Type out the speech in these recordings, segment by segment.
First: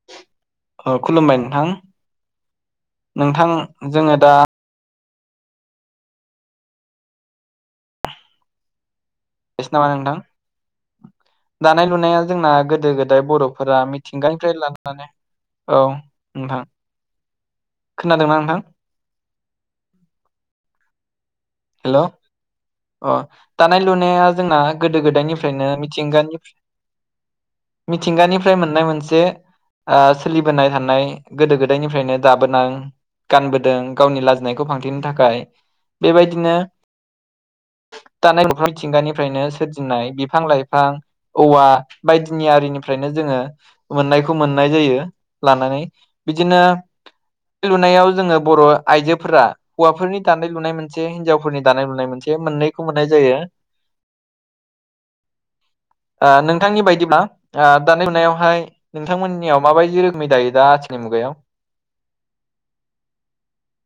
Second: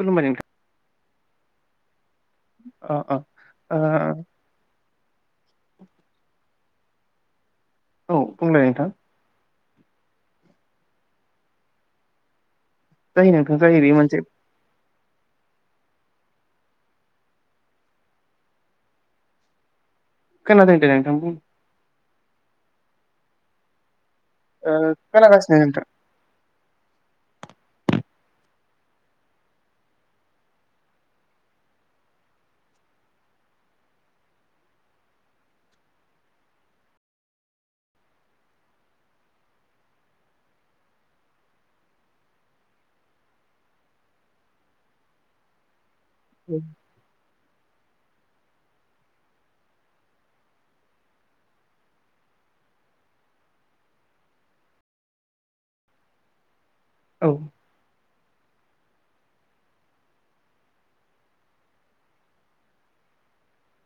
खुलुमबाय नोंथां ओ खुलुमबाय नोंथां अ नोंथां अ जोङो दा [inaudible] औ बुंलाय नोंथां जागायनोसै नामा नोंथां दानाय लुनाया जोंना गोदो गोदाय जायो नोंथां बर'फोरा जायो बे मोनसे मिथिंगानिफ्राय लानानै औ नोंथां खोनादोंना नोंथां खोनादों दे बुं हेलौ अ दानाय लुनाया जोंना ओ गोदो खोनागासिनो गोदायनिफ्रायनो नोंथां मिथिंगानिफ्राय मिथिंगानिफ्राय मोननाय मोनसे ओ सोलिबोनाय थानाय गोदो गोदायनिफ्रायनो दाबोनां गानबोदों गावनि लाजिनायखौ फांथिनो थाखाय बेबायदि बिदिनो दानाय लुनाय मिथिंगानिफ्रायनो सोरजिनाय बिफां लाइफां औवा बायदिनि आरिनिफ्रायनो जोङो मोननायखौ मोननाय जायो लानानै बिदिनो दानाय लुनायाव जोङो बर' आइजोफोरा हौवाफोरनि दानाय लुनाय मोनसे हिनजावफोरनि दानाय लुनाय मोनसे मोननैखौ मोननाय जायो ननि बायदिब्ला औ मा दा बेवहाय नोंथांमोननियाव माबायदि रोखोमै दायो दा आथिनि मुगायाव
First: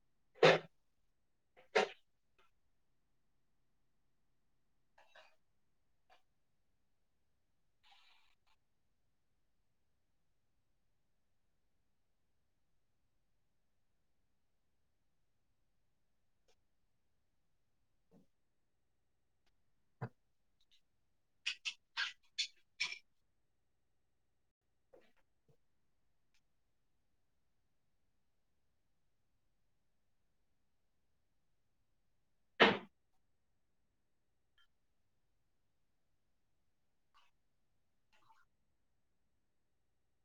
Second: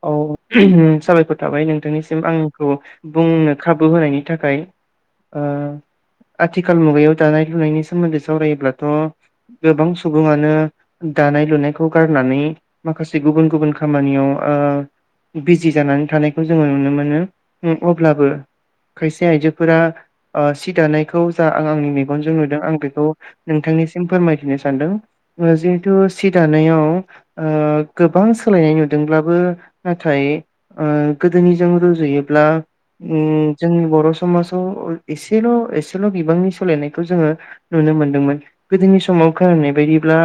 औ साबायखर थाबाय नों ननिसिम आंखौ बुंनो खाबु होनायनि थाखाय ओ आथिखाल मुगायाव दानाय लुनायनि सोमोन्दै सावरायोब्लाथ' गोबां सुबुङानो दानाय लुनायखौ गारनानै माखासे गुबुन गुबुन खामानियाव ओ बिजि जानानै थानायखौ जोङो नुनो मोनो अब्लाबो खायसे आइजोफोरा सि दानायखौ जा आं आंनि मेगनजों नुदों आं बेखौ नोंथांनिसिम फोरमायथिनो सानदों जिहेथु सि दानायाव गोबां सोलायनाय नुदोंब्ला नाथाय ओ गोदोनिजों रुजुयोब्ला जोंनि बर' समाजाव एसेल' एसेल' बिबांनि सोलायनायखौ जोङो नुनो मोनदोंमोन गोदोनि समाव खोनानाय बायदिब्ला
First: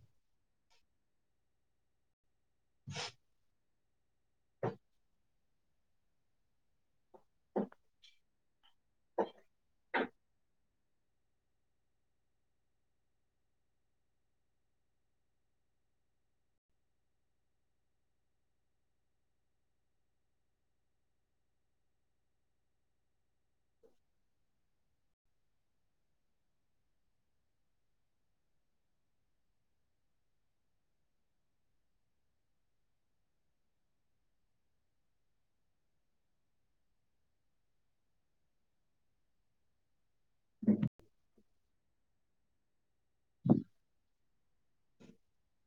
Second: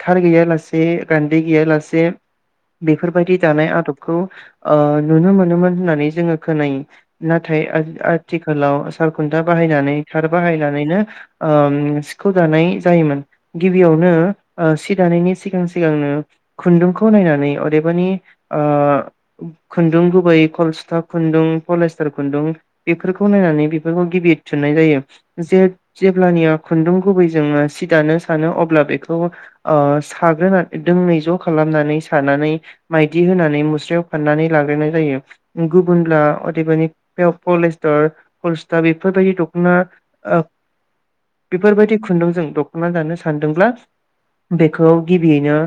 थार गैया लासे गान्दै गैया लासे बे बेफोरबायदि दानाय आदबखौ ओ नुनो मोनोमोन होननानै जोङो खोनायो नाथाय आथिखालाव सालखुन्था बाहायनानै थार बाहायनानैनो सिखौ दानाय जायोमोन गिबियावनो सि दानायनि सिगां सिगांनो खुन्दुंखौ नायनानै माबानि ओ खुन्दुं गुबै कलस्था खुन्दुं पलेस्टार खुन्दुं बेफोरखौ नायनानै बेफोरखौ गिबि थुननाय जायो जे जेब्लानिया खुन्दुं गुबै जोङो सि दानो सानो अब्ला बेखौ साग्रोनानै दोंनै ज' खालामनानै सानानै मायदि होनानै मुस्रायाव फाननानै लाग्रोनाय जायो गुबुनब्ला अदेबानि पलस्टर पलस्टा बेफोरबायदि दख'ना अ बेफोरबायदि खुन्दुंजों दख'ना दानो सानदोंब्ला बेखौ गिबियैनो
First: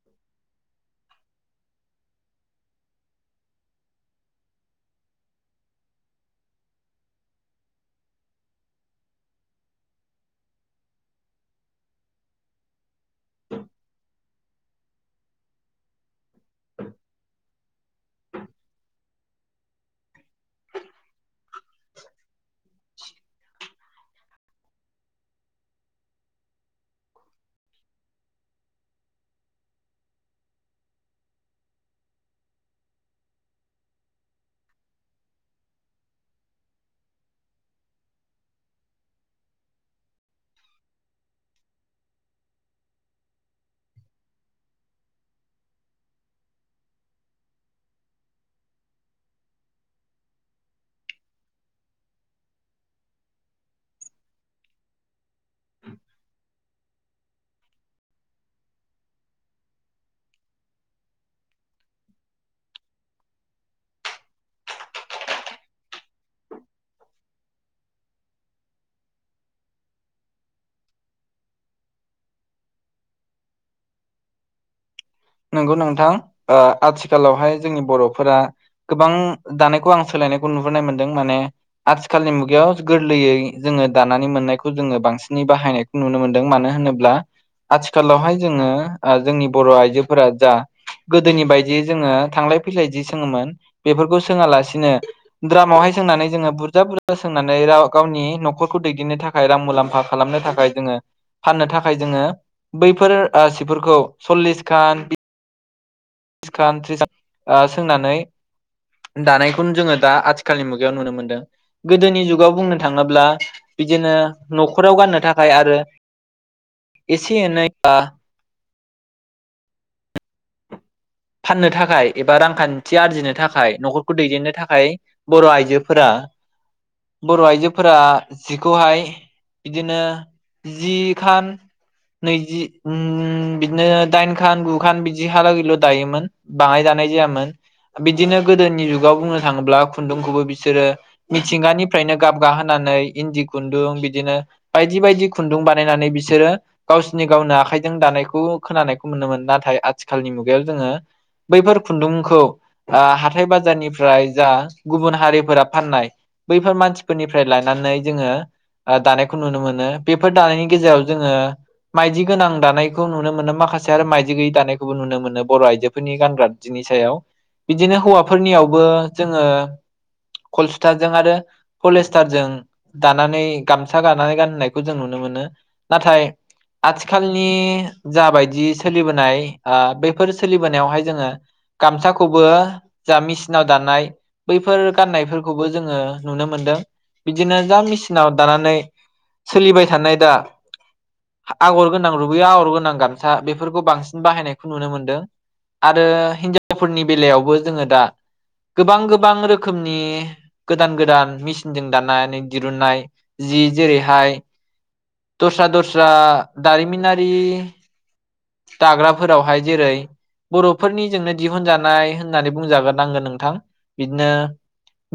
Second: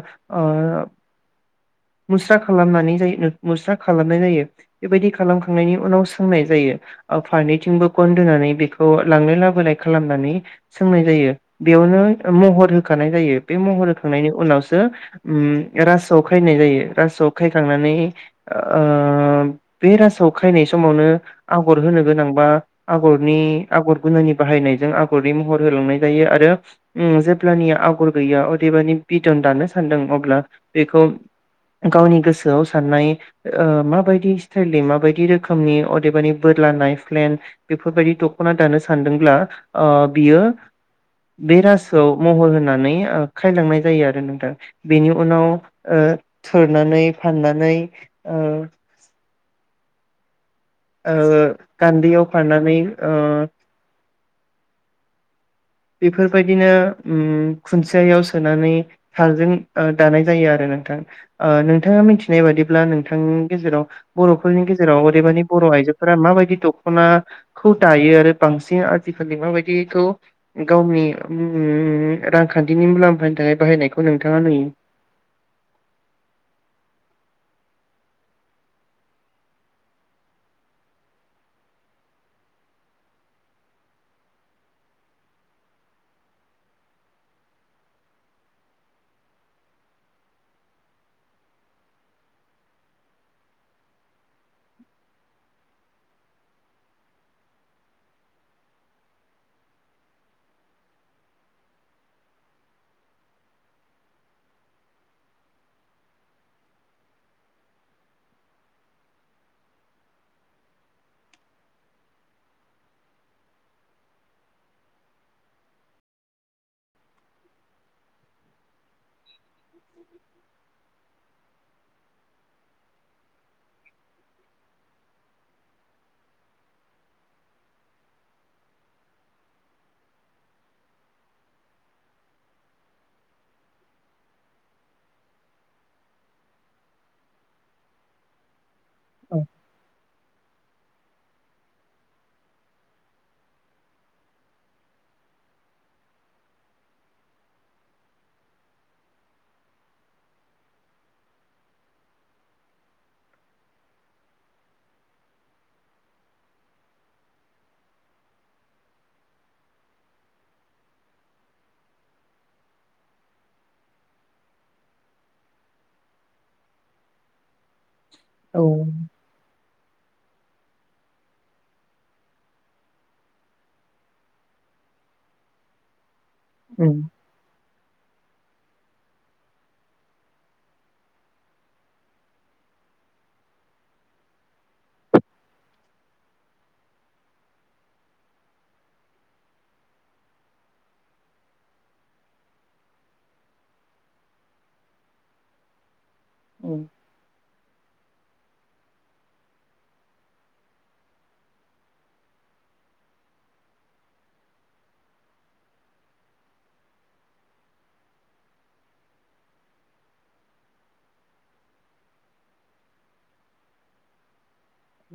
मुस्रा खालामनानै जायो मुस्रा खालामनाय जायो बेबायदि खालामखांनायनि उनाव सोंनाय जायो फारनैथिंबो गनदोनानै बेखौ लांलाय लाबोलाय खालामनानै सोंनाय जायो बेयावनो महर होखानाय जायो बे महर होखांनायनि उनावसो रासोआव खायनाय जायो रासोआव खायखांनानै ओ बे रासाव खायनाय समावनो आगर होनो गोनांबा आगरनि आगर गुनानि बाहायनायजों आगरनि महर होलांनाय जायो आरो जेब्लानिया आगर गैया अदेबानि बिदन दानो सानदों अब्ला बेखौ गावनि गोसोआव साननाय ओ माबायदि स्टाइलनि माबायदि रोखोमनि अदेबानि बोरला नाय फ्लेन बेफोरबायदि दखना दानो सानदोंब्ला बियो बे रासोआव महर होनानै खायलांनाय जायो आरो नोंथां बेनि उनाव थोरनानै फाननानै ओ गान्दियाव खाननानै ओ बेफोरबायदिनो उम खुन्सेययाव सोनानै हारजों दानाय जायो आरो नोंथां नोंथाङा मिथिनाय बादिब्ला नोंथांनि गेजेराव बर'फोरनि गेजेराव ओरैबानि बर' आइजोफोरा माबायदि दख'नाखौ दायो आरो बांसिन आजिखालि माबायदिखौ गावनि उम रांखान्थिनि मुलाम्फानि थाखाय बाहायनायखौ नोंथाङा नुयो नंगौ नोंथां आथिखालावहाय जोंनि बर'फोरा गोबां दानायखौ आं सोलायनायखौ नुहुरोनाय मोनदों माने आथिखालनि मुगायाव गोरलैयै जोङो दानानै मोननायखौ जोङो बांसिनै बाहायनायखौ नुनो मोनदों मानो होनोब्ला आथिखालावहाय जोङो जोंनि बर' आइजो फोर जा गोदोनि बायदियै जोङो थांलाय फैलाय जि सोङोमोन बेफोरखौ सोङालासिनो द्रामावहाय सोंनानै जोङो बुरजा बुरजा सोंनानै राव गावनि न'खरखौ दैदेननो थाखाय रां मुलाम्फा खालामनो थाखाय जोङो फाननो थाखाय जोङो बैफोर सिफोरखौ सल्लिस गान्द ख्रि ओ सोंनानै दानायखौनो जोङो दा आथिखालनि मुगायाव नुनो मोनदों गोदोनि जुगाव बुंनो थाङोब्ला बिदिनो न'खराव गाननो थाखाय आरो एसे एनै फाननो थाखाय एबा रांखान्थि आरजिनो थाखाय न'खरखौ दैदेननो थाखाय बर' आइजोफोरा बर' आइजोफोरा जिखौहाय बिदिनो जिखान नैजि बिदिनो दाइनखान गुखान बिदि हालागैल दायोमोन बाङाय दानाय ज बिदिनो गोदनि दाव बुंनो थाङोब्ला खुन्दुंखौबो बिसोरो मिथिंगानिफ्रायनो गाबग होनोनानै इन्दि खुन्दुं बिदिनो बायदि बायदि खुन्दुं बानायनानै बिसोरो गावसिोरनि गावनो आखाइजों दानायखौ खोनानायखौ मोनोम मोनोन नाथाय आथिखालनि मुगायाव जोङो बैफोर खुन्दुंखौ हाथाय बाजारनिफ्राय जा गुबुन हारिफोरा फाननाय बैफोर मानसिफोरनिफ्राय लानानै जोङो दानायखौ नुनो मोनो बेफोर दानायनि गेजेराव जोङो माइदि गोनां दानायखौ नुनो मोनो माखासे आरो माइदि गैयै दानायखौबो नुनो मोनो बर' आइजोफोरनि गानग्रा जिनि सायाव बिदिनो औ हौवाफोरनियावबो जोङो कलसुथाजों आरो पलेसटारजों दानानै गामसा गानानै गाननायखौ जों नुनो मोनो नाथाय आथिखालनि जाबायदि सोलिबोनाय आ बे बेफोर सोलिबोनायावहाय जोङो गामसाखौबो जा मेसिनाव दानाय बैफोर गाननायफोरखौबो जोङो नुनो मोनदों बिदिनो जा मेचनाव दानानै सोलिबाय थानाय दा आगर गोनां रुबैया आगर गोनां गामसा बेफोरखौ बांसिन बाहायनायखौ नुनो मोन्दों आरो हिनजावफोरनि बेलायावबो जोङो दा गोबां गोबां रोखोमनि गोदान गोदान मेसिनजों दानानै दिरुननाय जि जेरैहाय दस्रा दस्रा दारिमिनारि दाग्राफोरावहाय जेरै बर'फोरनिजोंनो दिहुनजानाय होननानै बुंजागोनांगोन नोंथां बिदिनो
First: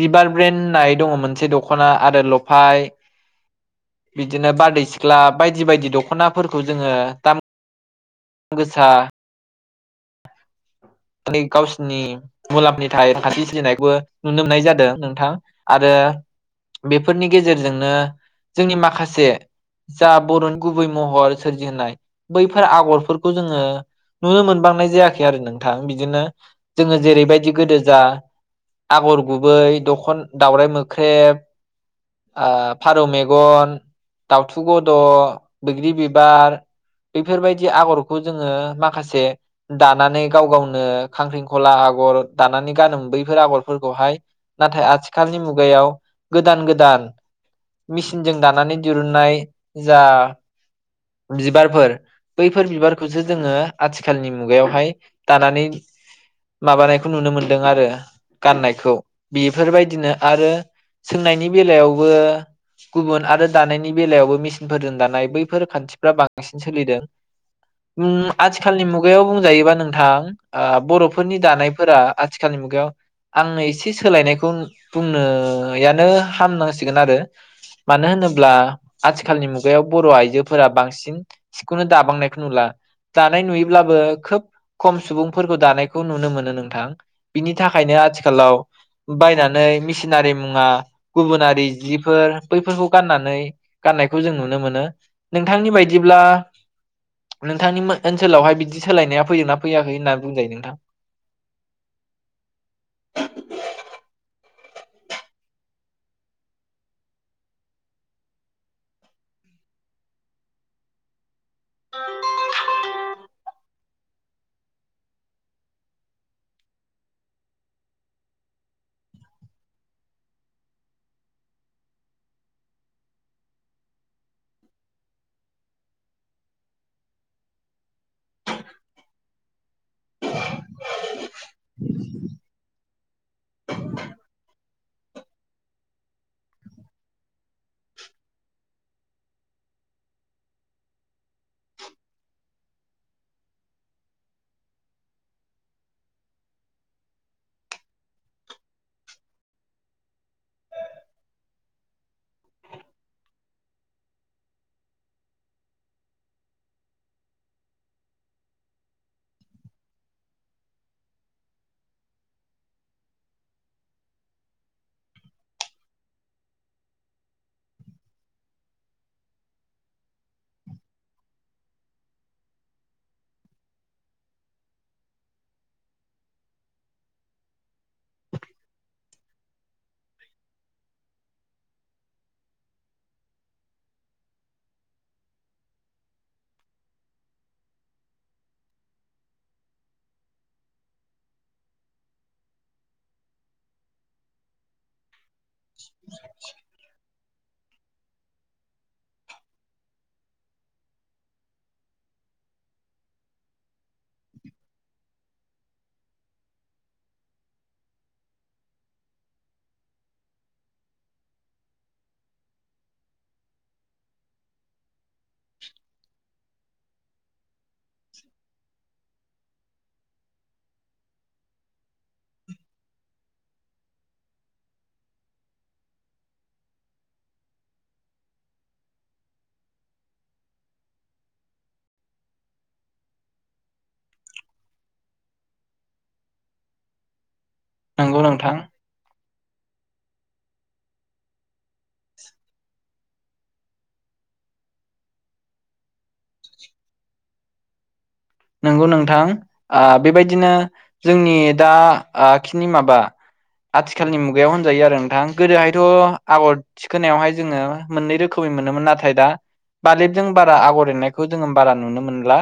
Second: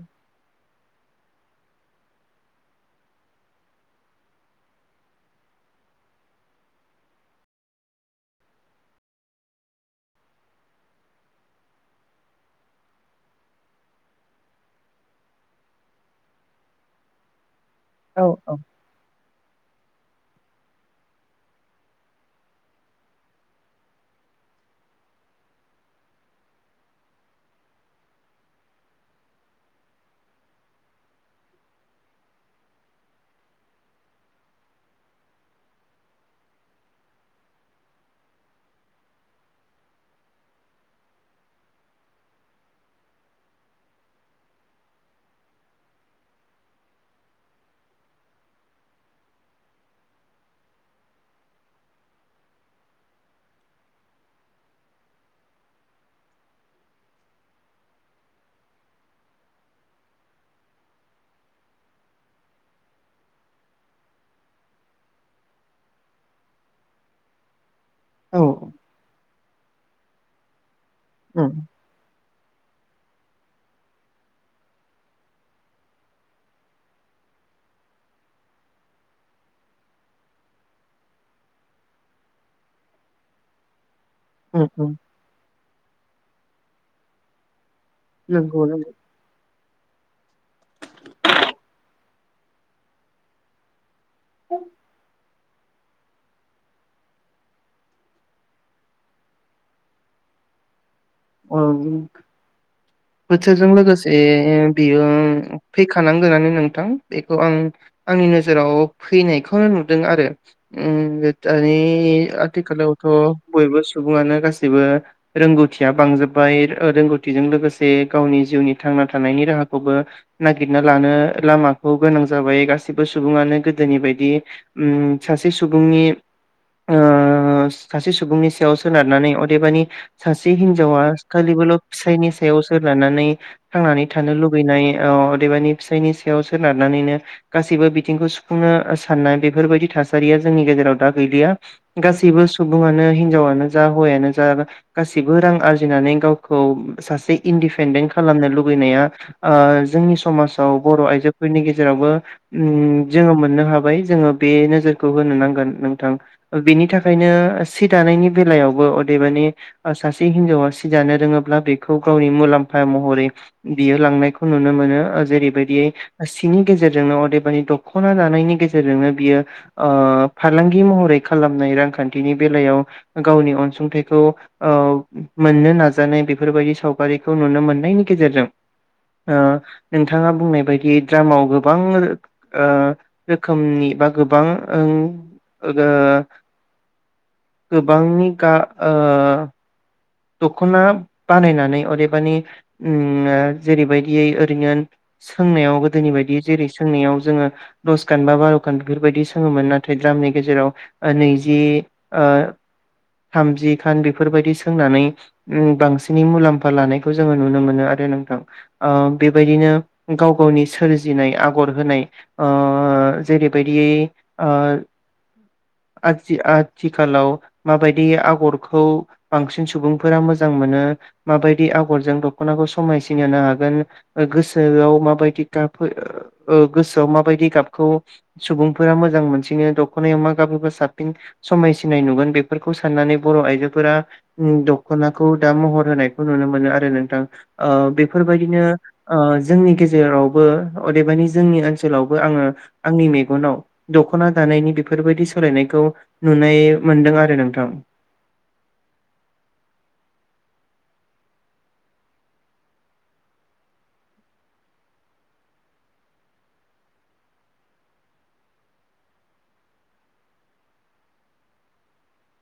बिबार ब्रेन नाइट दखना आरो लफाय सिख्ला बायदि बायदि दख'नाफोरखौ जोङो दाम दाम गोसा गावसिरनि मुलाम्फनि थाखाय रांखान्थि सोलिनायखौबो नुनो मोननाय जादों नोंथां आरो बेफोरनि गेजेराव गेजेरजोंनो औ जोंनि माखासे जा बरनि गुबै महर सोरजिहनाय बैफोर आगरफोरखौ जोंङो नुनो मोनबांनाय। जायाखै आरो नोंथां बिदिनो जोंङो जेरैबायदि गोदो जा आगर गुबै दखन दावराइ मोख्रेब ओ फारौ मेगन दावथु गद बैग्रि बिबार बेफोरबायदि आगरखौ जोंङो माखासे। दानानै गाव गावनो खांख्रिंखला आगर दानानै गानोम बैफोर आगरफोरखौहाय नाथाय आथिखालनि मुगायाव गोदान-गोदान मेचिनजों दानानै दिरुुननाय जा। बिबारफोर बैफोर बिबारखौसो जोंङो आथिखालनि मुगायावहाय दानानै माबानायखौ नुनो मोनदों आरो गाननायखौ बेफोरबायदिनो आरो सोंनायनि बेलायावबो गुबुन आरो दानायनि बेलायावबो मिसिनफोरजों दानाय बैफोर खान्थि। फ्रा बांसिन सोलिदों उम औ आथिखालनि मुगायाव बुंजायोबा नोंथां थां ओब बरफोरनि उम दानायफोरा आथिखालनि मुगायाव आंनो एसे सोलायनायखौ बुंनोयानो हामनांसिगोन आरो मानो होनोब्ला आथिखालनि मुगायाव बर आइजोफोरा बांसिन सिं सिखौनो दाबांनायखौ नुला दानाय नुयोब्लाबो। खोब उम उम खम सुबुंफोरखौ दानाय खौ नुनो मोनो नोंथां बिनि। थाखायनो आथिखालाव नंगौ बायनानै थिनारि मुवा गुबुनारि जिफोर बैफोरखौ गाननानै गाननायखौ जों नुनो मोनो। नोंथांनि बायदि बिदिब्ला नोंथांनि ओनसोलावहाय बिदि सोलायनाया फैदोंना फैयाखै होननानै बुंजायो नोंथां। [unintelligible] बोथोरजों लोगोसे बेयो फैखानांगोनानो नोंथां बेखौ आं आंनि नोजोराव फैनायखौनो नुदों आरो उम दानि आथिखालावथ बयबो सुबुंङानो गासैबो रोंगौथि बांजोबबाय रोंगौथिजों लोगोसे गावनि जिउनि थांना थानायनि राहाखौबो नागिरना लानो लामाखौ गोनां जाबाय गासिबो सुबुंङानो गोदोनि बायदि उम सासे सुबुंनि ओ सासे सुबुंनि सायाव सोनारनानै अदेबानि सास सासे हिनजावा खालिबोल फिसायनि सायाव सोनारनानै थांनानै थानो लुुबैनाय अ अदेबानि फिसायनि सायाव सोनारनानैनो गासैबो बिथिंखौ सुफुंनो साननाय बेफोरबायदि थासारिया जोंनि गेजेराव दा गैलिया गासैबो सुबुंङानो हिनजावानो जा हौवायानो जा जेबो रां आरजिनानै गावखौ सासे इन्डपेन्डेन्ट खालामनो लुुबैनाया ओ जोंनि समाजाव बर' आइजोफोरनि गेजेरावबो उम जोंङो नो हाबाय जोंङो बे नोजोरखौ होनो नांगोन नोंथां बेनि थाखायनो सि दानायनि बेलायावबो अदेबानि सासे हिनजावा सि जानो रोंङोब्ला बेखौ गावनि मुलाम्फा महरै बियो लांनायखौ नुनो मोनो जेरैबायदि सिनि गेजेरजोंनो अदेबानि दखना दानायनि गेजेरजोंनो बियो ओ फालांगि महरै खालामनाय रांखान्थिनि बेलायाव गावनि अनसुंथाइखौ। ओ मोननो नाजानाय बेफोरबायदि सावगारिखौ नुनो मोननायनि गेजेरजों ओ नोंथांङा बुंनाय बायदि द्रामाव गोबां ओ रोखोमनि बा ओं गोबां गोबांनि खास ओ। दखना बानायनानै अदेबानि उम जेरैबायदियै ओरैनो सोंनायाव गोदोनि बायदि जेरै सोंनायाव जोंङो। दसखान बा बारखान बेफोरबायदि सोंङोमोन नाथाय द्रामनि गेजेराव नैजि थामजि खान बेफोरबायदि सों सोंनानै बांसिनै मुलाम्फा लानायखौ जोंङो नुनो मोनो आरो नोंथां ओ बेबायदिनो गाव गावनि सोरजिनाय आगर होनाय जेरैबायदियै ओ आथि आ थिखालााव माबायदि आगरखौ बांसिन सुबुंफोरा मोजां मोनो माबायदि आगरजों दनाखौ समायसिनाय होनो हागोन गोसोआव माबायदि गाब ओ गोसोआव माबायदि गाबखौ सुबुंफोरा मोजां मोनसिनो दखनायाव मा गाब होबा साबसिन समायसिनाय नुगोन बेफोरखौ साननानै बर' आइजोफोरा उम दख'नाखौ दा महर होनायखौ नुनो मोनो आरो नोंथां। ओ नंगौ नोंथां बेफोरबायदिनो ओ जोंनि गेजेरावबो अदेबानि जोंनि ओनसोलावबो आङो आंनि मेगनाव दखना दानायनि बेफोरबायदि सोलायनायखौ नुनाय मोनदों आरो नोंथां। नंगौ नोंथां ओ बेबायदिनो जोंनि दा ओ खिनि माबा आथिखालनि मुगायाव होनजायो आरो नोंथां गोदोहायथ' आगर थिखोनायावहाय जोङो मोननै रोखोमै मोनोमोन नाथाय दा बालेबजों बारा आगर एरनायखौ जोङो बारा नुनो मोनला।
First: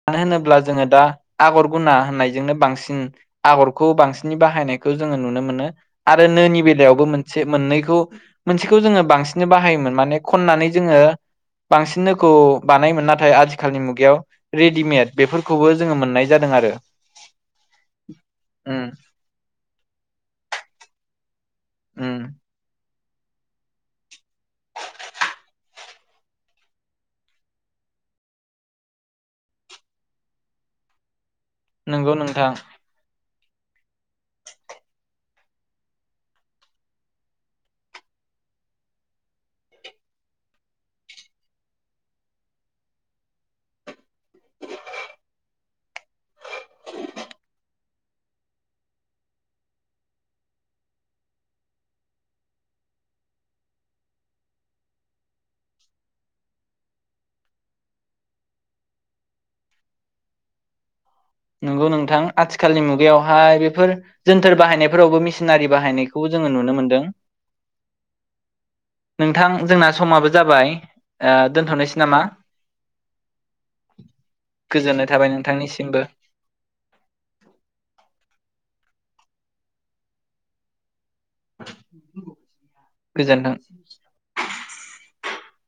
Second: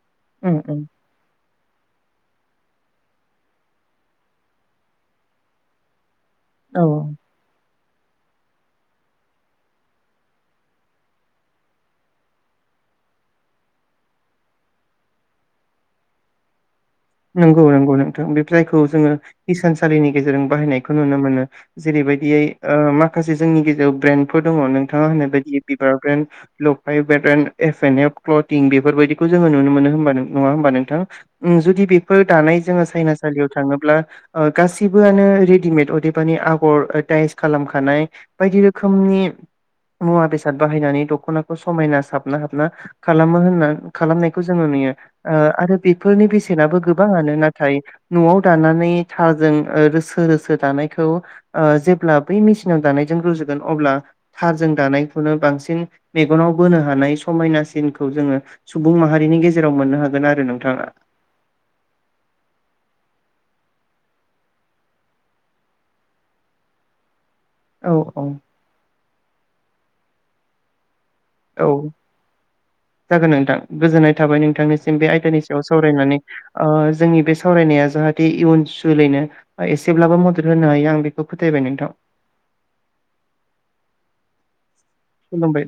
मानो होनोब्ला जोङो उम दा आगर गुना होननायजोंनो बांसिन आगरखौ बांसिन बाहायनायखौ जोङो नुनो मोनो। आरो नोनि औ बेलायावबो औ। मोनसे मोननै मोनसेखौ जोङो बांसिनै बाहायोमोन माने खननानै जोङो बांसिन नोखौ बानायोन नाथाय आथिखालनि मुगायाव रि रेडिमेट बेफोरखौबो जोङो मोननाय जादों आरो। नोंगौ नोंगौ नोंथां बे उम जायखौ जोङो हिसानसालिनि गेजेरजों बाहायनायखौ नुनो मोनो। उम जेरैबायदियै ओ मा खासे जोंनि गेजेराव ब्रेन्डफोर दङ नोंथाङा होननाय बायदि बिबार ब्रेन्ड लफाय brand F N F clothing बेफोरबायदिखौ जोङो नुनो मोनो होमबा नङा होमबा नोंथां? उम जुदि बे नंगौ फोर नोंथां दानाय जोङो साइनास। बायदियाव थाङोब्ला ओ गासिबोआनो रेडिमेद अदेबानि आगर दाइस खालामखानाय बायदि रोखोमनि मुवा बेसाद बाहायनानै दखनाखौ समायना साबना हाबना खालामो होनना खालामनायखौ जोङो नुयो आरो, बेफोरनि बेसेनाबो। गोबाङानो नाथाय न'आव दानानै थारजों ओ रोसो रोसो दानायखौ ओ जेब्ला बै मेसिनाव दानायजों रुजुगोन अब्ला थारजों दानायखौनो बांसिन मेगनाव बोनो हानाय समायनासिनखौ जोङो सुबुं माहारिनि गेजेराव मोननो हागोन आरो नोंथाङा। नंगौ नोंथां आथिखालनि मुगायावहाय बेफोर जोनथोर बाहायनायफोरावबो मेसिनारि बाहायनायखौ जोङो नुनो मोनदों। औ औ। नोंथां जोंना समाबो जाबाय। ओ औ दोनथ'नोसै नामा जागोन नोंथां गोजोननाय थाबाय नोंथांनिसिम गोजोननाय बे थाबाय आयदानि सायाव नोंथांनिसिमबो सावरायनानै। ओ जोंनि बे सावरायनाया जाहाथे इयुन जोलैनो ओ एसेब्लाबो मदद होनो हायो आं बे खौ फोथायबाय नोंथां। गोजोन्थों। खुलुमबाय।